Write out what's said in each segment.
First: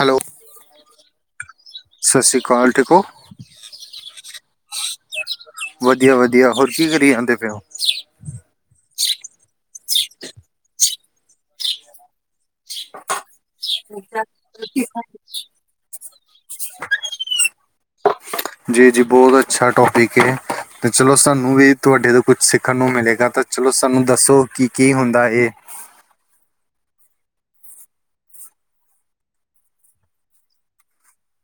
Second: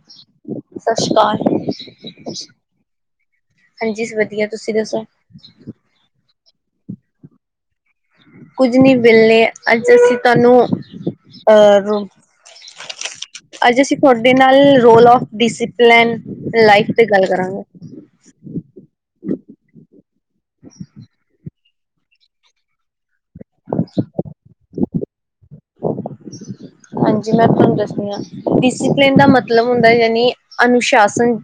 Hello ਸਤਿ ਸ੍ਰੀ ਅਕਾਲ। ਸਤਿ ਸ੍ਰੀ ਅਕਾਲ ਠੀਕ ਹੋ ਹਾਂਜੀ, ਵਧੀਆ, ਤੁਸੀ ਦੱਸੋ? ਵਧੀਆ, ਵਧੀਆ ਹੋਰ ਕੀ ਕਰੀ ਜਾਂਦੇ ਪਏ ਓ? ਕੁੱਝ ਨੀ ਵਿਹਲੇ, ਅੱਜ ਅਸੀ ਤਹਾਨੂੰ ਅ ਰੋ [inaudible] [inaudible] ਅੱਜ, ਅਸੀ ਤੁਆਡੇ ਨਾਲ ਰੋਲ ਔਫ ਡਿਸਿਪਲੈਨ ਲਾਈਫ ਤੇ ਗੱਲ ਕਰਾਂਗੇ। ਜੀ -ਜੀ ਬਹੁਤ ਅੱਛਾ ਟੋਪਿਕ ਤੇ ਚਲੋ ਸਾਨੂੰ ਵੀ ਤੁਹਾਡੇ ਤੋਂ ਕੁੱਛ ਸਿੱਖਣ ਨੂੰ ਮਿਲੇਗਾ ਤਾਂ ਚਲੋ ਸਾਨੂੰ ਦੱਸੋ ਕੀ- ਕੀ ਹੁੰਦਾ ਇਹ ਹਾਂਜੀ ਮੈਂ ਤੁਹਾਨੂੰ ਦੱਸਦੀ ਹਾਂ ਡਿਸਪਲਿਨ ਦਾ ਮਤਲਬ ਹੁੰਦਾ ਯਾਨੀ ਅਨੁਸ਼ਾਸਨ ਹੂੰ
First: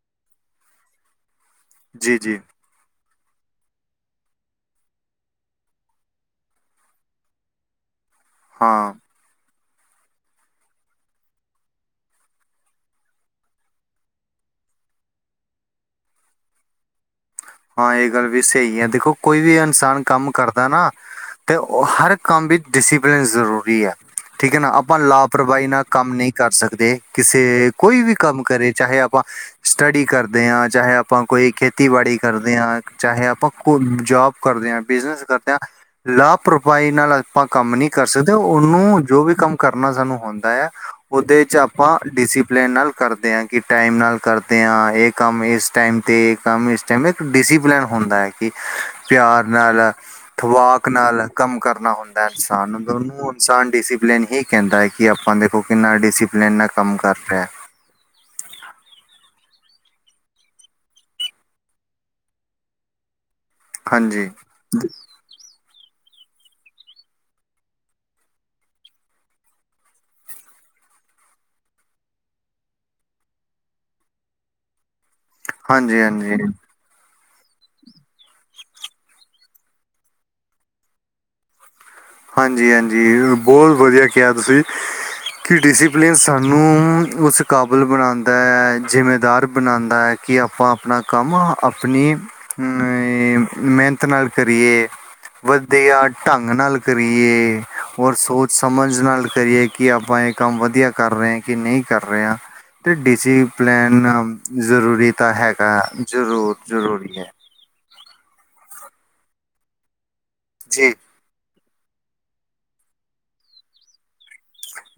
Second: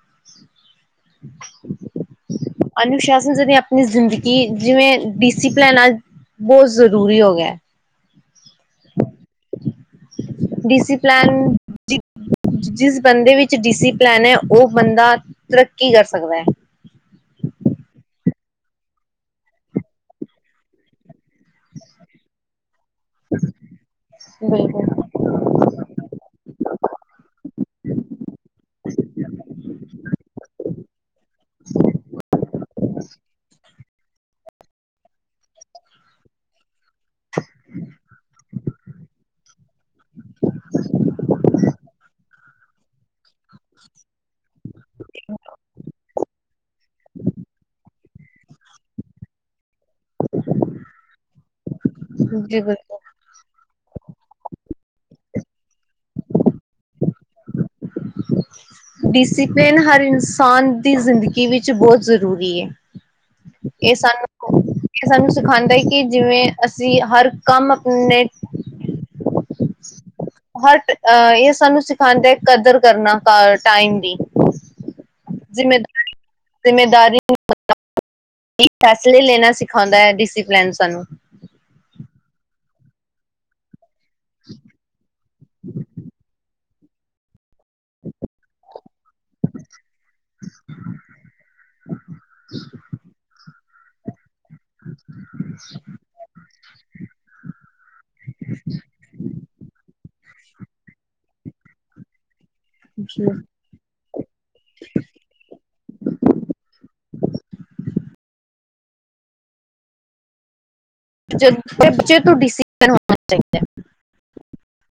ਜੀ ਜੀ ਅਨੁਸ਼ਾਸਨ ਜਰੀ ਆਪਣੀ ਜ਼ਿੰਦਗੀ ਜਿਵੇ ਡਿਸਪਲਨ ਆ ਬਹੁਤ ਜ਼ਰੂਰੀ ਹੋ ਗਿਆ ਹਾਂ ਡਸੀਪਲਨ ਜਿਦਾ ਜਿਸ ਬੰਦੇ ਵਿੱਚ ਡਿਸਿਪਲੈਨ ਹੈ ਉਹ ਬੰਦਾ ਤਰੱਕੀ ਕਰ ਸਕਦਾ ਹੈ ਹਾਂ ਇਹ ਗੱਲ ਵੀ ਸਹੀ ਹੈ ਦੇਖੋ ਕੋਈ ਵੀ ਇਨਸਾਨ ਕੰਮ ਕਰਦਾ ਨਾ ਤੇ ਹਰ ਕੰਮ ਵਿੱਚ ਡਿਸਿਪਲਿਨ ਜ਼ਰੂਰੀ ਹੈ ਠੀਕ ਹੈ ਨਾ ਆਪਾਂ ਬਿਲਕੁਲ ਲਾਭ ਲਾਪਰਵਾਹੀ ਨਾਲ ਕੰਮ ਨਹੀਂ ਕਰ ਸਕਦੇ ਕਿਸੇ ਕੋਈ ਵੀ ਕੰਮ ਕਰੇ ਚਾਹੇ ਆਪਾਂ ਸਟੱਡੀ ਕਰਦੇ ਹਾਂ ਚਾਹੇ ਆਪ ਆਪਾਂ ਕੋਈ ਖੇਤੀਬਾੜੀ ਕਰਦੇ ਹਾਂ ਚਾਹੇ ਆਪਾਂ ਕੋ ਜੋਬ ਕਰਦੇ ਹਾਂ ਬਿਜਨਸ ਕਰਦੇ ਹਾਂ ਲਾਪਰਵਾਹੀ ਨਾਲ ਆਪਾਂ ਕੰਮ ਨਹੀਂ ਕਰ ਸਕਦੇ ਉਹਨੂੰ ਜੋ ਵੀ ਕੰਮ ਕਰਨਾ ਸਾਨੂੰ ਹੁੰਦਾ ਹੈ ਉਹਦੇ ' ਆਪਾਂ ਡਿਸਪਲਨ ਨਾਲ ਕਰਦੇ ਹਾਂ ਕਿ ਟਾਈਮ ਨਾਲ ਕਰਦੇ ਹਾਂ ਇਹ ਕੰਮ ਇਸ ਟਾਈਮ ਤੇ ਇਹ ਕੰਮ ਇਸ ਟਮ ਡਪਲਨ ਹੁੰਦਾ ਹੈ ਕਿ ਪਿਆਰ ਨਾਲ ਵਾਕ ਨਾਲ ਕੰਮ ਕਰਨਾ ਹੁੰਦਾ ਜੀ ਇਨਸਾਨ ਨੂੰ ਬਿਲਕੁਲ ਦਨੂੰ ਇਨਸਾਨ ਡਸੀਪਲਨ ਹੀ ਕਹਿੰਦਾ ਹੈ ਕਿ ਆਪਾਂ ਦੇਖੋ ਕਿੰਨਾ ਡਸੀਪਲਨ ਨਾਲ ਕੰਮ ਕਰ ਰਿਹਾ ਹ ਡਿਸਪਲਿਨ ਹਰ ਇਨਸਾਨ ਦੀ ਜ਼ਿੰਦਗੀ ਵਿੱਚ ਬਹੁਤ ਜ਼ਰੂਰੀ ਹੈ ਇਹ ਹਾਂਜੀ ਸਾਨੂੰ ਇਹ ਸਾਨੂੰ ਸਿਖਾਉਂਦਾ ਹੀ ਕਿ ਜਿਵੇਂ ਅਸੀਂ ਹਰ ਕੰਮ ਆਪਣੇ ਹਰ ਇਹ ਸਾਨੂੰ ਸਿਖਾਉਂਦਾ ਹੈ ਕਦਰ ਕਰਨਾ ਟਾਈਮ ਦੀ ਹਾਂਜੀ ਹਾਂਜੀ ਜ਼ਿੰਮੇਦਾਰੀ ਫੈਸਲੇ ਲੈਣਾ ਸਿਖਾਉਦਾ ਹੈ ਡਿਸਪਲਨ ਸਾਨੂੰ ਹਾਂਜੀ ਹਾਂਜੀ ਬਹੁਤ ਵਧੀਆ ਕਿਹਾ ਤੁਸੀਂ ਕਿ ਡਿਸਪਲਿਨ ਸਾਨੂੰ ਹੂੰ ਉਸ ਕਾਬਲ ਬਣਾਉਂਦਾ ਹੈ ਜ਼ਿੰਮੇਦਾਰ ਬਣਾਉਂਦਾ ਹੈ ਕਿ ਆਪਾਂ ਆਪਣਾ ਕੰਮ ਆਪਣੀ ਅਮ ਮਿਹਨਤ ਨਾਲ ਕਰੀਏ ਵਧੀਆ ਢੰਗ ਨਾਲ ਕਰੀਏ ਔਰ ਸੋਚ ਸਮਝ ਨਾਲ ਕਰੀਏ ਕਿ ਆਪਾਂ ਇੱਕ ਕੰਮ ਵਧੀਆ ਕਰ ਰਹੇ ਹੈ ਕਿ ਨਹੀਂ ਕਰ ਰਿਹੇਹਾ ਅਤੇ ਡੀ ਸੀ ਪਲੈਨ ਜ਼ਰੂਰੀ ਤਾਂ ਹੈਗਾ ਜ਼ਰੂਰ ਜ਼ਰੂਰੀ ਹੈ ਜੀ ਜ਼ਿੰਦਗੀ ਚ ਡਿਸਪਲਨ ਹੋਣਾ ਚਾਹੀਦਾ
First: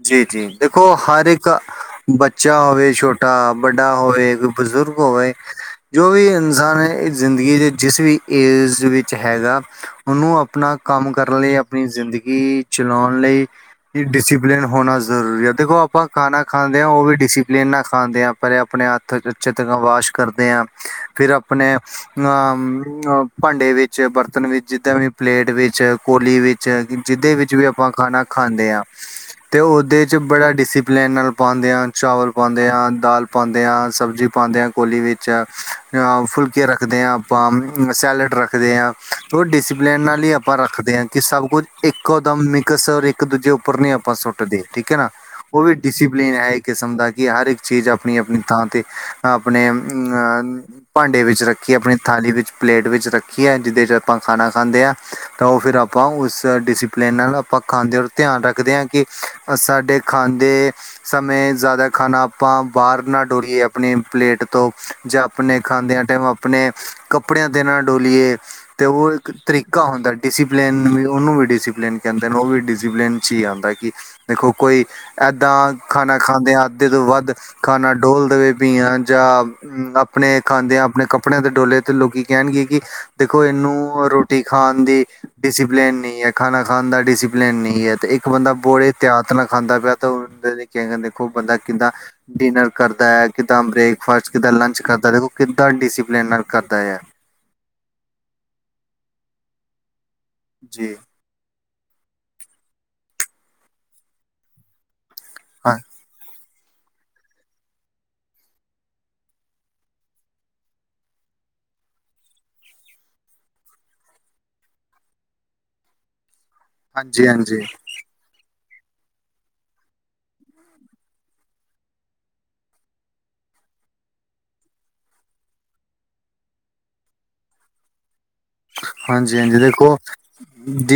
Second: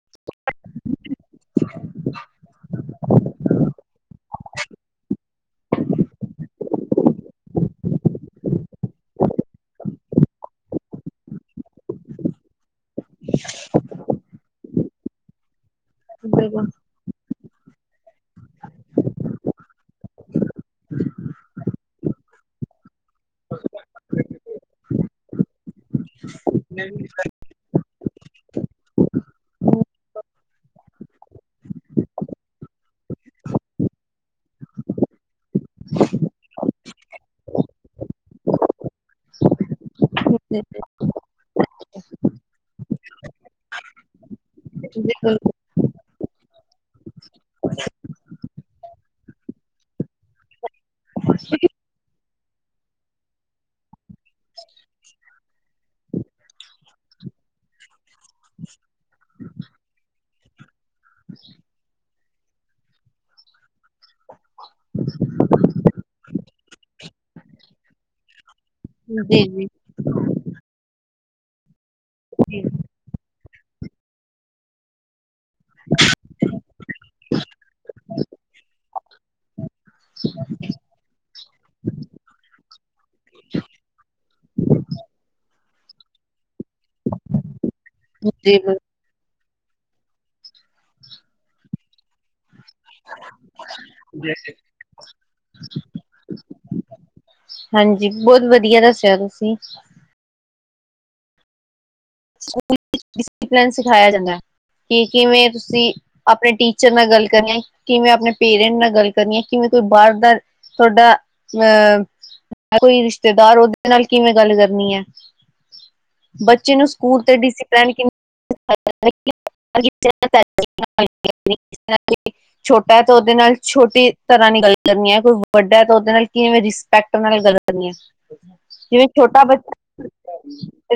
ਜੀ ਜੀ ਦੇਖੋ ਹਰ ਇੱਕ ਬੱਚਾ ਹੋਵੇ ਛੋਟਾ ਵੱਡਾ ਹੋਵੇ ਬੁਜ਼ੁਰਗ ਹੋਏ ਜੋ ਵੀ ਇਨਸਾਨ ਜ਼ਿੰਦਗੀ ਦੇ ਜਿਸ ਵੀ ਏਜ ਵਿੱਚ ਹੈਗਾ ਉਹਨੂੰ ਆਪਣਾ ਕੰਮ ਕਰਨ ਲਈ ਆਪਣੀ ਜ਼ਿੰਦਗੀ ਚਲਾਉਣ ਲਈ ਵੀ ਡਿਸਿਪਲਿਨ ਹੋਣਾ ਜ਼ਰੂਰੀ ਹੈ ਦੇਖੋ ਆਪਾਂ ਖਾਣਾ ਬਿਲਕੁਲ ਖਾਂਦੇ ਹਾਂ ਉਹ ਵੀ ਡਿਸਪ ਪਲੇਨਾ ਖਾਂਦੇ ਹਾਂ ਪਹਿਲੇ ਆਪਣੇ ਹੱਥ ਚੰਗੀ ਤਰ੍ਹਾਂ ਵਾਸ਼ ਕਰਦੇ ਹਾਂ ਫਿਰ ਆਪ ਆਪਣੇ ਭਾਂਡੇ ਵਿੱਚ ਬਰਤਨ ਵਿੱਚ ਜਿੱਦਾਂ ਵੀ ਪਲੇਟ ਵਿੱਚ ਕੋਲੀ ਵਿੱਚ ਜਿਹਦੇ ਵਿੱਚ ਵੀ ਆਪਾਂ ਖਾਣਾ ਖਾਂਦੇ ਹਾਂ ਤੇ ਉਹਦੇ ਚ ਬੜਾ ਡਿਸਿਪਲਨ ਨਾਲ ਪਾਉਂਦੇ ਹਾਂ ਚਾਵਲ ਪਾਉਂਦੇ ਹਾਂ ਦਾਲ ਪਾਉਂਦੇ ਹਾਂ ਸਬਜ਼ੀ ਪਾਉਂਦੇ ਹ ਕੋਲੀ ਵਿੱਚ ਅ ਫੁਲਕੇ ਰੱਖਦੇ ਹਾਂ ਆਪਾਂ ਸੈਲਡ ਰੱਖਦੇ ਹਾਂ ਡਿਸਪਲੇਨ ਨਾਲ ਹੀ ਆਪਾਂ ਰੱਖਦੇ ਹਾਂ ਕਿ ਸਭ ਕੁਝ ਇੱਕੋ ਦਮ ਮਿਕਸ ਔਰ ਇੱਕ ਦੂਜੇ ਉੱਪਰ ਨ ਆਪਾਂ ਸੁੱਟ ਉੱਟਦੇ ਠੀਕ ਹੈ ਨਾ ਉਹ ਵੀ ਡਿਸਪਲੀਨ ਹੈ ਇੱਕ ਕਿਸਮ ਦਾ ਕਿ ਹਰ ਇੱਕ ਚੀਜ਼ ਆਪਣੀ ਆਪਣੀ ਥਾਂ ਤੇ ਆਪਣੇ ਅ ਭਾਂਡੇ ਵਿੱਚ ਰੱਖੀਏ, ਆਪਣੀ ਥਾਲੀ ਵਿੱਚ, ਪਲੇਟ ਵਿੱਚ ਰੱਖੀਏ। ਜਿਹਦੇ ਚ' ਆਪਾਂ ਖਾਣਾ ਖਾਂਦੇ ਆ ਤਾਂ ਉਹ, ਫਿਰ ਆਪਾਂ ਉਸ ਡਿਸਿਪਲਨ ਨਾਲ, ਆਪਾਂ ਖਾਂਦੇ ਔਰ ਧਿਆਨ ਰੱਖਦੇ ਹਾਂ ਕਿ ਸਾਡੇ ਖਾਂਦੇ ਸਮੇਂ ਜ਼ਿਆਦਾ ਖਾਣਾ, ਆਪਾਂ ਬਾਹਰ ਨਾ ਡੋਲੀਏ ਆਪਣੀ ਪਲੇਟ ਤੋਂ ਜਾਂ ਆਪਣੇ, ਖਾਂਦਿਆਂ ਟਾਈਮ, ਆਪਣੇ ਕੱਪੜਿਆਂ ਤੇ ਨਾ ਡੋਲੀਏ ਅਤੇ ਉਹ ਇੱਕ ਜੀ ਜੀ, ਤਰੀਕਾ ਹੁੰਦਾ, ਡਿਸੀਪਲਿਨ ਵੀ ਉਹਨੂੰ ਵੀ ਡਿਸੀਪਲੀਨ ਕਹਿੰਦੇ ਨੇ, ਉਹ ਵੀ ਡਿਸਪਲਿਨ ਜੀ ਆਦਾ ਕਿ, ਦੇਖੋ ਕੋਈ ਏਦਾਂ ਖਾਣਾ ਖਾਂਦਿਆ ਆ ਜਦੋ ਵੱਧ, ਖਾਣਾ ਡੋਲ ਦੇਵੇ ਪੀਆ ਜਾਂ ਆਪਣੇ ਖਾਂਦਿਆਂ, ਆਪਣੇ ਕੱਪੇ ਕਪੜਿਆ, ਤੇ ਡੋਲੇ ਲੋਕੀ ਕਹਿਣਗੇ ਕਿ ਦੇਖੋ, ਇਹਨੂੰ ਰੋਟੀ ਖਾਣ ਦੀ ਡਿਸੀਪਲਨ ਨਹੀਂ ਹੈ। ਖਾਣਾ ਖਾਣ ਦਾ ਡਿਸੀਪਲਨ, ਨਹੀਂ ਹੈ। ਤੇ ਇੱਕ ਬੰਦਾ ਜੀ ਹੱਥ ਨਾਲ ਖਾਂਦਾ ਪਿਆ ਤੇ, ਉਹਦੇ ਦੇਖੋ ਬੰਦਾ ਕਿੱਦਾਂ ਡਿਨਰ ਕਰਦਾ ਹੈ। ਕਿੱਦਾਂ ਬ੍ਰੇਕਫਾਸਟ, ਕਿੱਦਾਂ ਲੰਚ, ਕਰਦਾ ਦੇਖੋ ਕਿੱਦਾਂ ਡਿਸੀਪਲਨ ਨਾਲ ਕਰਦਾ ਆ ਹਾਂਜੀ, ਬਹੁਤ ਵਧੀਆ ਦੱਸਿਆ ਤੁਸੀਂ ਜੀ ਸਕੂਲ ਵਿਚ ਡਿਸੀਪਲਨ ਸਿਖਾਇਆ ਜਾਂਦਾ, ਕਿ ਕਿਵੇਂ, ਹਾਂ ਤੁਸੀਂ ਆਪਣੇ ਟੀ ਟੀਚਰ ਨਾਲ ਗੱਲ ਕਰਨੀ ਆ, ਕਿਵੇਂ ਆਪਣੇ ਪੇਰੈਂਟ ਨਾਲ ਗੱਲ ਕਰਨੀ ਏ, ਕਿਵੇਂ ਕੋਈ ਬਾਹਰ ਦਾ ਤੁਹਾਡਾ ਅ ਮ ਤੁਹਾਡਾ ਐ ਕੋਈ ਰਿਸ਼ਤੇਦਾਰ, ਉਹਦੇ ਨਾਲ ਕਿਵੇਂ, ਗੱਲ ਕਰਨੀ ਹੈ। ਬੱਚੇ ਨੂੰ ਸਕੂਲ ਹਾਂਜੀ ਤੇ ਹਾਂਜੀ ਡਪਨੰ [unintelligible] [inaudible] [unintelligible] [inaudible] ਛੋਟਾ ਤੇ, ਉਹਦੇ ਨਾਲ ਛੋਟੀ ਤਰ੍ਹਾਂ ਦੀ, ਗੱਲ ਕਰਨੀ ਹੈ, ਕੋਈ ਵੱਡਾ ਤੇ ਉਹਦੇ ਨਾਲ ਕਿਵੇਂ ਰਿਸਪੈਕਟ, ਨਾਲ ਗੱਲ ਕਰਨੀਆ ਹਾਂਜੀ, ਹਾਂਜੀ ਦੇਖੋ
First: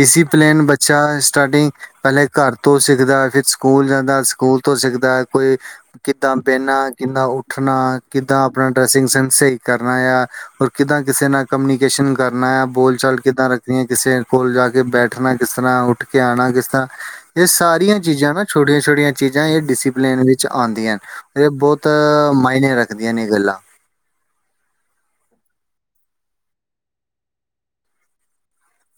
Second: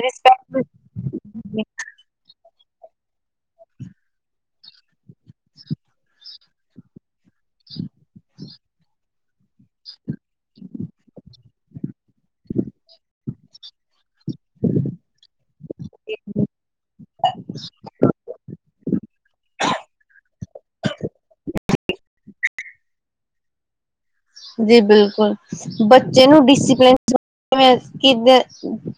ਰਿਸਪੈਕਟ ਬੱਚ ਅੱਛਾ, ਸਟਾਰਟਿੰਗ ਪਹਿਲੇ ਘਰ ਤੋਂ ਸਿੱਖਦਾ, ਫਿਰ ਸਕੂਲ ਜਾਂਦਾ ਸਕੂਲ, ਤੋਂ ਸਿੱਖਦਾ ਕੋਈ ਕਿੱਦਾਂ ਬਹਿਣਾ, ਕਿੱਦਾਂ ਉੱਠਣਾ, ਕਿੱਦਾਂ ਆਪਣਾ ਡਰੈਸਿੰਗ ਸੈਂਸ ਸਈ ਕਰਨਾ ਆ, ਹੋਰ ਕਿੱਦਾਂ ਕਿਸੇ ਨਾਲ ਕਮਨੀਕੇਸ਼ਨ ਕਰਨਾ ਆ, ਬੋਲ ਚਾਲ ਕਿੱਦਾਂ ਰੱਖਣੀ ਹੈ, ਕਿਸੇ ਕੋਲ ਜਾ ਕੇ ਬੈਠਣਾ ਕਿਸ ਤਰ੍ਹਾਂ, ਉੱਠ ਕੇ ਆਉਣਾ ਕਿਸ ਤਰ੍ਹਾਂ ਇਹ ਸਾਰੀਆਂ ਚੀਜ਼ਾਂ ਨਾ, ਛੋਟੀਆਂ- ਛੋਟੀਆਂ ਚੀਜ਼ਾਂ ਇਹ ਡਿਸਪਲਿਨ ਵਿੱਚ ਆਉਂਦੀਆਂ ਨ ਇਹ ਬਹੁਤਾ ਮਾਇਨੇ, ਰੱਖਦੀਆਂ ਨੇ ਇਹ ਗੱਲਾਂ ਜੀ ਬਿਲਕੁਲ, ਬੱਚੇ ਨੂੰ ਡਿਸਪਲਿਨ ਕਿ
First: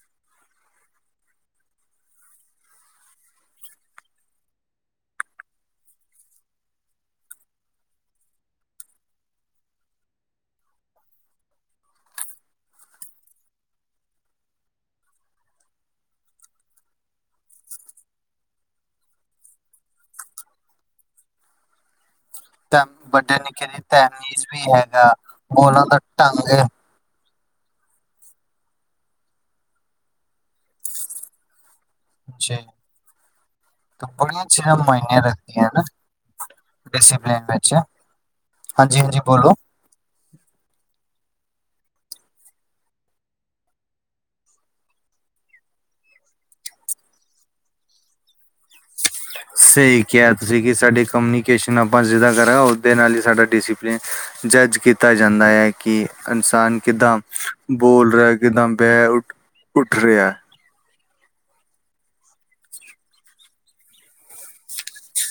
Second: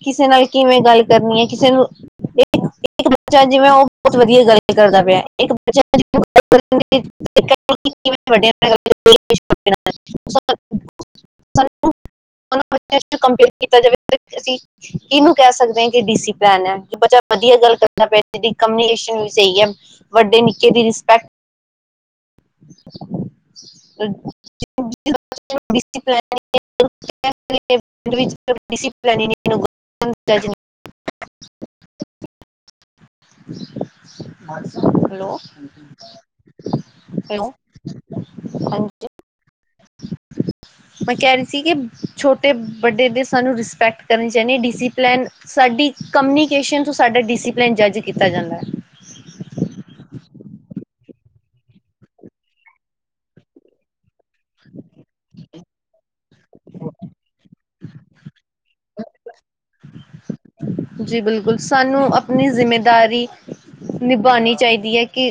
ਕਿਸੇ ਨਾਲ, ਕਿਵੇਂ ਗੱਲ ਕਰਨੀ ਏ, ਕਿਸੇ ਨੂੰ ਏਹ ਇੱਕ ਬੱਚਾ ਜਿਵੇਂ ਉਹ ਬਹੁਤ ਵਧੀਆ ਗੱਲ ਕਰਦਾ ਪਿਆ, ਇੱਕ ਬੱਚਾ [inaudible] [unintelligible] [inaudible] [unintelligible] ਕੰਪੇਅਰ ਕੀਤਾ ਜਾਵੇ ਅਸੀ [inaudible] ਇਹਨੂੰ ਕਹਿ ਸਕਦੇ ਐ ਕਿ ਡਿਸੀਪਲੇਨ ਹੈ, ਬੱਚਾ ਵਧੀਆ ਗੱਲ ਕਰਦਾ ਪਿਆ ਇਹਦੀ ਕਮਨੀਕੇਸ਼ਨ, ਵੀ ਸਹੀ ਐ ਵੱਡੇ, ਨਿੱਕੇ ਦੀ ਰਿਸਪੈਕਟ ਵੱਡੇ ਨਿੱਕੇ ਦੀ, ਤਹਿਮੀਜ਼ ਵੀ ਹੈਗਾ ਬੋਲਨ ਦਾ, ਢੰਗ [unintelligible] [inaudible] ਜੀ, ਕੰਪਨੀਆ ਚੇਅਰ ਮਾਇਨੇ ਹੈਲੋ ਰੱਖਦੀਆਂ ਹਨਾ ਡਿਸੀਪਲਿਨ ਹੈਲੋ ਵਿੱਚ ਹਾਂਜੀ, ਹਾਂਜੀ ਬੋਲੋ [unintelligible] [inaudible] ਮੈਂ ਕਹਿ ਰਹੀ ਸੀ, ਕਿ ਛੋਟੇ ਵੱਡੇ ਦੀ ਸਾਨੂੰ ਰਿਸਪੈਕਟ ਕਰਨੀ ਚਾਹੀਦੀ, ਡਿਸੀਪਲੇਨ ਸਾਡੀ ਕਮਨੀਕੇਸ਼ਨ ਤੋਂ ਸਾਡਾ, ਡਿਸੀਪਲਿਨ ਜੱਜ ਕੀਤਾ ਜਾਂਦਾ ਹੈ ਸਹੀ ਕਿਹਾ ਤੁਸੀਂ, ਕਿ ਸਾਡੀ ਕਮਨੀਕੇਸ਼ਨ ਆਪਾਂ ਜਿਦਾ ਕਰਾਂ ਉਹਦੇ ਨਾਲ ਹੀ ਸਾਡਾ, ਡਿਸੀਪਲੀਨ ਜੱਜ ਕੀਤਾ, ਜਾਂਦਾ ਹੈ। ਕਿ ਇਨਸਾਨ ਕਿੱਦਾਂ ਬੋਲ ਰਿਹਾ, ਕਿੱਦਾਂ ਬੈਹ ਉੱਠ ਰਿਹਾ ਜੀ ਬਿਲਕੁਲ, ਸਾਨੂੰ ਅਪਣੀ ਜਿੰਮੇਦਾਰੀ ਨਿਭਾਣੀ ਚਾਹੀਦੀ ਹੈ ਕਿ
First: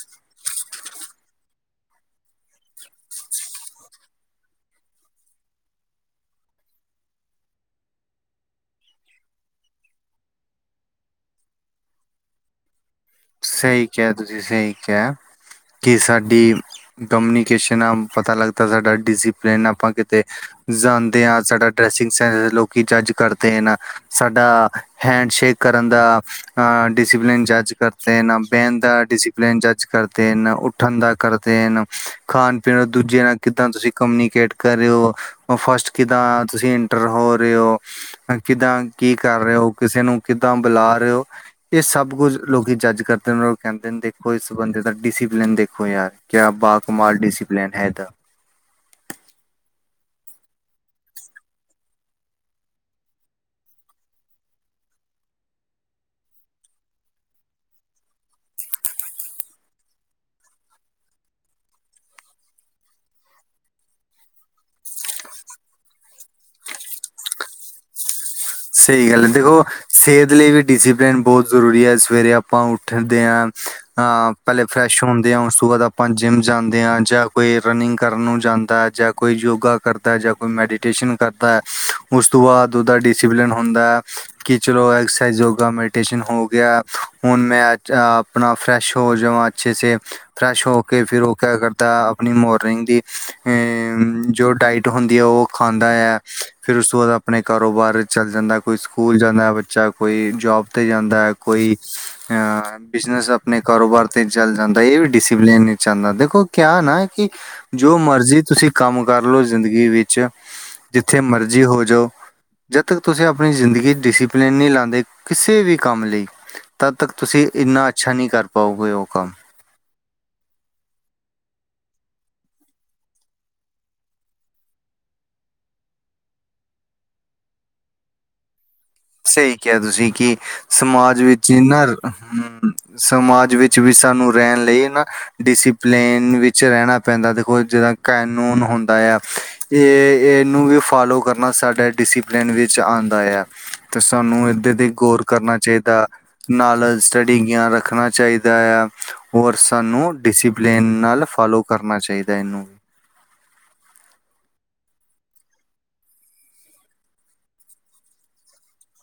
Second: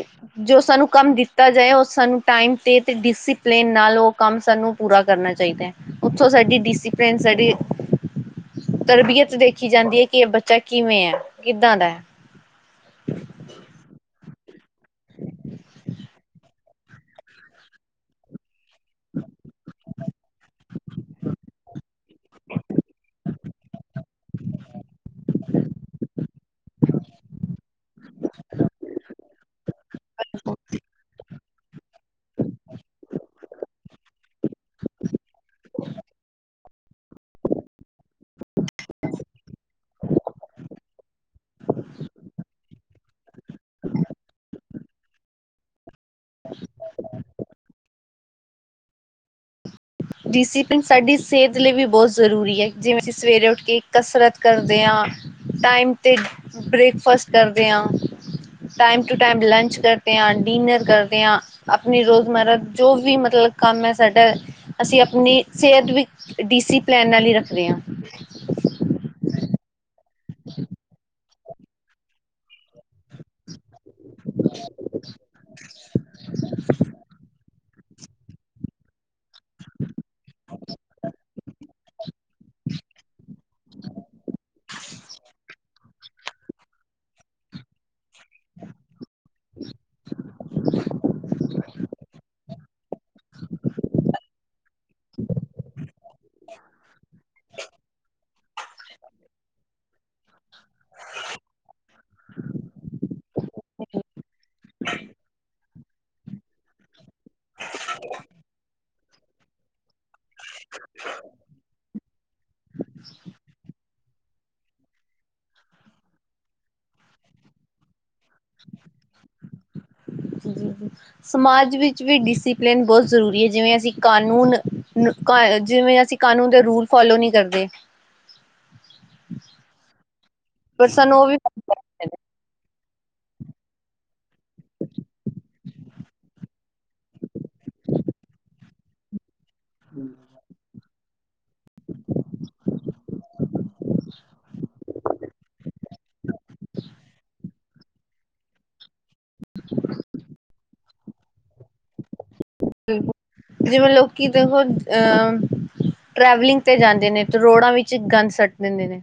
ਜੋ ਸਾਨੂੰ ਕੰਮ ਦਿੱਤਾ ਜਾਏ ਓ ਸਾਨੂੰ ਟਾਈਮ ਤੇ, ਤੇ ਡਿਸਿਪਲੇਨ ਨਾਲ ਓ ਕਾੰਮ ਸਾਨੂੰ ਪੂਰਾ ਕਰਨਾ ਚਾਹੀਦਾ ਐ। ਉੱਥੋਂ ਸਾਡੀ ਡਿਸਿਪਲਿਨ ਸਾਡੀ ਤਰਬੀਅਤ ਦੇਖੀ ਜਾਂਦੀ ਏ, ਕਿ ਏ ਬੱਚਾ ਕਿਵੇਂ ਐ ਕਿੱਦਾਂ ਦਾ ਐ। ਸਹੀ ਕੇਆ, ਤੁਸੀ ਸਹੀਂ ਕੇਅ। ਕੇ ਸਾਡੀ, ਕਮਨੀਕੇਸ਼ਨ ਆ ਪਤਾ ਲੱਗਦਾ ਸਾਡਾ ਡਿਸਿਪੇਲਨ ਆਪਾਂ ਕਿਤੇ ਜਾ਼ਂਦੇ ਆ ਸਾਡਾ ਡਰੈਸਿੰਗ ਸੈਂਸ, ਲੋਕੀ ਜੱਜ ਕਰਦੇ ਨ ਸਾਡਾ ਹੈਂਡ ਸ਼ੇਕ ਕਰਨ ਦਾ ਡਿਸਿਪਲਿਨ ਜੱਜ ਕਰ ਤੇ ਨਾ ਬੇਨ ਦਾ ਡਿਸਿਪਲੇਨ ਜੱਜ ਕਰਦੇ ਨ, ਨਾ ਉੱਠਨ ਦਾ ਕਰਦੇ ਨ ਖਾਣ-ਪੀਣ, ਦੂਜੇਆਂ ਨਾਲ ਕਿੱਦਾਂ ਤੁਸੀਂ ਕਮਨੀਕੇਟ ਕਰ ਰੇ ਓ। ਉਹ ਫਸਟ ਕਿਦਾਂ ਤੁਸੀਂ ਏੰਟਰ ਹੋ ਰਹੇ ਹੋ। ਕਿੱਦਾਂ ਕੀ ਕਰ ਰਹੇ ਹੋ, ਕਿਸੇ ਨੂੰ ਕਿੱਦਾਂ ਬੁਲਾ ਰਹੇ ਹੋ। ਇਹ ਸਭ ਕੁੱਝ ਲੋਕੀ ਜੱਜ ਕਰਦੇ ਨੇ, ਓ ਕੈਂਦੇ ਨ ਦੇਖੋ ਇਸ ਬੰਦੇ ਦਾ ਡਿਸਿਪੇਲਨ ਦੇਖੋ ਯਾਰ, ਕੇਆ ਬਾਕਮਾਲ ਡਿਸਿਪੇਲਨ ਹੈ ਏਦਾ। ਡਿਸਿਪਲਿਨ ਸਾਡੀ ਸੇਹਤ ਲਈ ਵੀ ਬਹੁਤ ਜ਼ਰੂਰੀ ਅ, ਜਿਵੇਂ ਅਸੀਂ ਸਵੇਰੇ ਉੱਠ ਕੇ ਕਸਰਤ ਕਰਦੇ ਹਾਂ। ਟਾਈਮ ਤੇ, ਬ੍ਰੇਕਫਾਸਟ ਕਰਦੇ ਆਂ। ਟਾਈਮ ਟੂ ਟਾਈਮ ਲੰਚ ਕਰਦੇ ਆ, ਡਿਨਰ ਕਰਦੇ ਆ। ਅਪਣੀ ਰੋਜ਼ਮਰਾ ਜੋ ਵੀ ਮਤਲਬ ਕੰਮ ਹੈ ਸਾਡਾ ਅਸੀਂ ਅਪਨੀ, ਸੇਹਤ ਵੀ ਡੀਸੀਪੇਲਨ ਨਾਲ ਈ ਰੱਖਰੇ ਆਂ। ਸਈ ਗੱਲ ਏ, ਦੇਖੋ ਸੇਹਤ ਲਈ ਵੀ ਡਿਸਿਪਲੇਨ ਬੋਤ ਜ਼ਰੂਰੀ ਐ ਸਵੇਰੇ ਆਪਾਂ ਉੱਠਦੇ ਆਂ ਹਾਂ, ਪੈਲੇ ਫਰੈਸ਼ ਹੁੰਦੇ ਆ, ਉਸ ਤੋਂ ਬਾਦ ਆਪਾਂ ਜਿੰਮ ਜਾਂਦੇ ਆਂ ਜਾਂ ਕੋਈ ਰਨਿੰਗ ਕਰਨ ਨੂੰ ਜਾਂਦੈ, ਜਾਂ ਕੋਈ ਯੋਗਾ ਕਰਦੈ ਜਾਂ ਕੋਈ ਮੈਡੀਟੇਸ਼ਨ ਕਰਦੈ ਉਸ ਤੋਂ ਬਾਦ ਓਦਾ ਡਿਸਿਪਲੇਨ ਹੋਂਦੈ, ਕਿ ਚਲੋ ਐਕਸਰਸਾਈਜ਼ ਯੋਗਾ ਮੇਡੀ ਟੇਸ਼ਨ ਹੋ ਗੇਆ, ਹੋਨ ਮੈਂ ਆੱਜ ਆਪਨਾ ਫ੍ਰੈਸ਼ ਹੋ ਜਾਵਾਂ। ਅੱਛੇ ਸੇ, ਫ੍ਰੇਸ਼ ਹੋ ਕੇ ਫੇਰ ਓ ਕੇਆ ਕਰਦਾ ਆਪਨੀ ਮੋਰਨਿੰਗ ਦੀ ਏਂ ਜੋ ਡਾਇਟ ਹੋਂਦੀ ਆ, ਓ ਖਾਂਦਾ ਯਾ, ਫੇਰ ਉਸ ਤੋਂ ਬਾਦ ਆਪਣੇ ਕਾਰੋਬਾਰ ਚ ਚਲ ਜਾਂਦਾ, ਕੋਈ ਸਕੂਲ ਜਾਂਦੈ ਬੱਚਾ, ਕੋਈ ਜੌਬ ਤੇ ਜਾਂਦੈ, ਕੋਈ ਅ ਬਿਜਨਸ ਆਪਨੇ ਕਾਰੋਬਾਰ ਤੇ ਚਲ ਜਾਂਦੈ ਏ ਵੀ ਡਿਸਿਪੇਲਨ ਚ ਆਂਦੈ, ਦੇਖੋ ਕੇਆ ਨਾ ਕਿ ਜੋ ਮਰਜ਼ੀ ਤੁਸੀਂ ਕਾੰਮ ਕਾਰ ਲੋ ਜ਼ਿੰਦਗੀ ਵਿੱਚ, ਜਿੱਥੇ ਮਰਜੀ ਹੋ ਜੋ ਜਦ ਤੱਕ ਤੁਸੀਂ ਆਪਣੀ ਜ਼ਿੰਦਗੀ ਚ ਡਿਸੀਪੇਲਨ ਨਈ ਲਾਂਦੇ, ਕਿਸੇ ਵੀ ਕਾੰਮ ਲਈ ਤਦ ਤੱਕ ਤੁਸੀਂ, ਇੰਨਾ ਅੱਛਾ ਨਈ ਕਰ ਪਾਓਗੇ ਓ ਕਾੰਮ। ਜੀ, ਜੀ, ਜੀ। ਸਮਾਜ ਵਿੱਚ ਵੀ ਡਿਸਪਲਿਨ ਬਹੁਤ ਜ਼ਰੂਰੀ ਐ, ਜਿਵੇਂ ਅਸੀਂ ਕਾਨੂੰਨ ਕ ਜਿਵੇਂ ਅਸੀਂ ਕਾਨੂੰਨ ਦੇ ਰੂਲ ਫੋਲੋ ਨਈ ਕਰਦੇ। ਸਹੀ ਕਿਹਾ ਤੁਸੀਂ ਕਿ ਪਰ ਸਾਨੂੰ ਸਮਾਜ ਉਹ ਵੀ ਵਿੱਚ ਇੰਨਾ ਹੂੰ, ਸਮਾਜ ਵਿੱਚ ਵੀ ਸਾਨੂੰ ਰੈਣ ਲਈ ਨਾ ਡਿਸਪਲੇਨ ਵਿੱਚ ਰਹਿਣਾ ਪੈਂਦਾ, ਦੇਖੋ ਜੇੜਾ ਕਾਨੂੰਨ ਹੁੰਦਾ ਯਾ ਏ, ਏਨੂੰ ਵੀ ਫਾਲੋ ਕਰਨਾ ਸਾਡੇ ਡਿਸਿਪਲੇਨ ਵਿੱਚ ਆਂਦਾ ਯਾ। ਤੇ ਸਾਨੂੰ ਏਦੇ ਤੇ ਗੌਰ ਕਰਨਾ ਚਾਈਦਾ। ਨਾਲ ਸਟੱਡੀ ਗੇਆਨ ਰੱਖਨਾ ਚਾਈਦਾ ਯਾ। ਹੋਰ ਸਾਨੂੰ ਡਿਸਿਪੇਲੇਨ ਨਾਲ ਫਾਲੋ ਕਰਨਾ ਚਾਈਦਾ ਐਨੂੰ। ਬਿਲਕੁਲ, ਜਿਵੇਂ ਲੋਕੀ ਦੇਖੋ ਅੰ ਟਰੈਵਲਿੰਗ ਤੇ ਜਾਂਦੇ ਨੇ, ਤੇ ਰੋੜਾਂ ਵਿੱਚ ਗਾੰਦ ਸੱਟ ਦੇੰਦੇ ਨੇ।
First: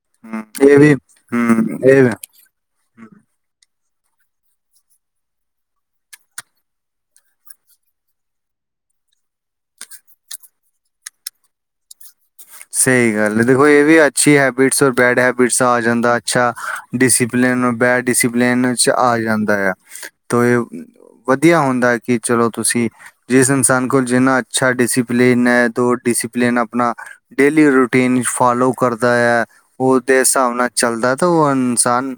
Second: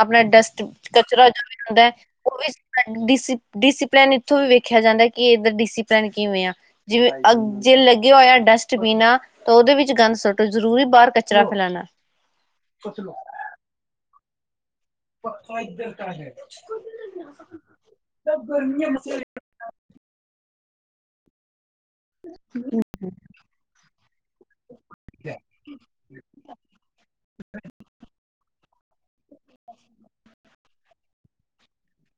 ਆਪਣਾ ਹਮ ਡਸਟ ਇਹ ਵੀ ਕਚਰਾ ਜੋ ਵੀ ਹਮ ਹੁੰਦਾ ਹੈ ਇਹ ਉਹ ਵੀ ਡ ਡਿਸਿਪਲਿਨ ਇੱਥੋਂ ਵੀ ਵੇਖਿਆ ਜਾਂਦਾ ਕਿ ਇਹਦਾ ਡਿਸਿਪਲਨ ਕਿਵੇਂ ਆ ਜਿਵੇਂ ਅ ਜੇ ਲੱਗੇਿਆ ਹੋਇਆ ਡਸਟਬਿਨਾ ਆ ਤਾਂ ਉਹਦੇ ਵਿੱਚ ਗੰਦ ਸੁੱਟੋ ਜ਼ਰੂਰੀ ਬਾਹਰ ਕਚਰਾ ਫੈਲਾਣਾ। ਸਈ ਗਾੱਲ ਏ, ਦੇਖੋ ਏ ਵੀ ਅੱਛੀ ਹੈਬਿਟਸ ਬੈਡ ਹੈਬਿਟਸ ਆ ਜਾਂਦਾ ਅੱਛਾ ਡਿਸਪਲਿਨ ਬੈਡ ਡਿਸਪਲਨ 'ਚ ਆ ਜਾਂਦਾ ਆ। ਤੋ ਏ ਵਦੀਆ ਹੁੰਦੈ ਹੈ ਕਿ ਚਲੋ ਤੂਸੀ ਜਿਸ ਇਨਸਾਨ ਕੋਲ, ਜਿੰਨਾ ਅੱਛਾ ਡਿਸਿਪਲਿਨ ਹੈ, ਦੋ ਡਿਸਿਪਲਿਨ ਆਪਣਾ ਡੇਲੀ ਰੂਟੀਨ ਫੋਲੋ ਕਰਦਾ ਹੈ', ਉਹਦੇ ਹਿਸਾਬ ਨਾਲ ਚਲਦਾ, ਤਾਂ ਉਹ ਇਨਸਾਨ।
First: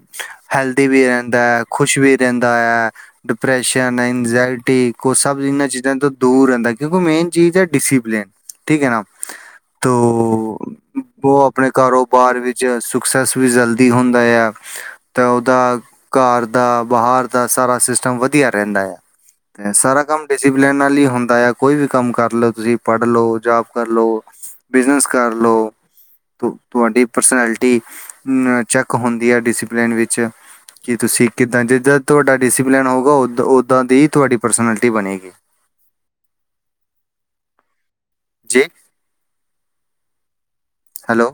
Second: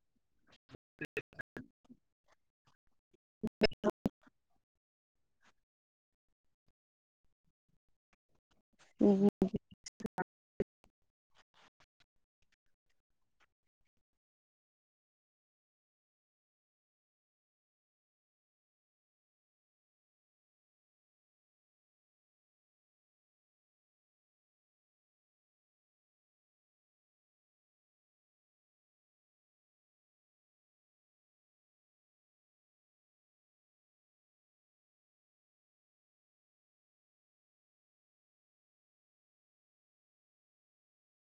ਹੈਲਦੀ ਵੀ ਰਹਿੰਦਾ' ਹੈ, ਖ਼ੁਸ਼ ਵੀ ਰਹਿੰਦਾ ਹੈ', ਡਿਪਰੈਸ਼ਨ' ਇੰਜਾਇ' ਕਿ ਸਭ ਇਹਨਾਂ ਚੀਜ਼ਾਂ ਤੋਂ ਦੂਰ ਰਹਿੰਦਾ ਹੈ ਕਿਉਂਕਿ ਮੇਨ ਚੀਜ਼ ਹੈ ਡੀਸੀਪਲਿਨ ਠੀਕ ਹੈ ਨਾ। ਤੋ ਉਹ ਆਪਣੇ ਕਾਰੋਬਾਰ ਵਿੱਚ ਸਕਸੈਸ ਵੀ ਜਲਦੀ ਹੁੰਦਾ ਆ। ਤੇ ਉਹਦਾ ਘਰ ਦਾ ਬਾਹਰ ਦਾ ਸਾਰਾ ਸਿਸਟਮ ਵਧੀਆ ਰਹਿੰਦਾ ਆ। ਤੇ ਸਾਰਾ ਕੰਮ ਡਿਸਪਲਨ ਨਾਲ ਹੀ ਹੁੰਦਾ ਆ ਕੋਈ ਵੀ ਕੰਮ ਕਰ ਲਉ, ਤੁਸੀਂ ਪੜ੍ਹ ਲਓ, ਜੋਬ ਕਰ ਲਓ। ਬਿਜ਼ਨਸ ਕਰ ਲਓ। ਤੁਹਾਡੀ ਪਰਸਨੈਲਿਟੀ ਚੈੱਕ ਹੁੰਦੀ ਹੈ ਡਿਸਪਲਨ ਵਿੱਚ। ਕਿ ਤੁਸੀਂ ਕਿੱਦਾਂ ਜਿੱਦਾਂ ਤੁਹਾਡਾ ਡਿਸਸੀਪਲਿਨ ਹੋਊਗਾ ਉਦਾਂ ਓਦਾਂ ਦੀ ਹੀ ਤੁਹਾਡੀ ਪਰਸਨੈਲਿਟੀ ਬਣੇਗੀ। ਜੀ। ਹੈਲੋ?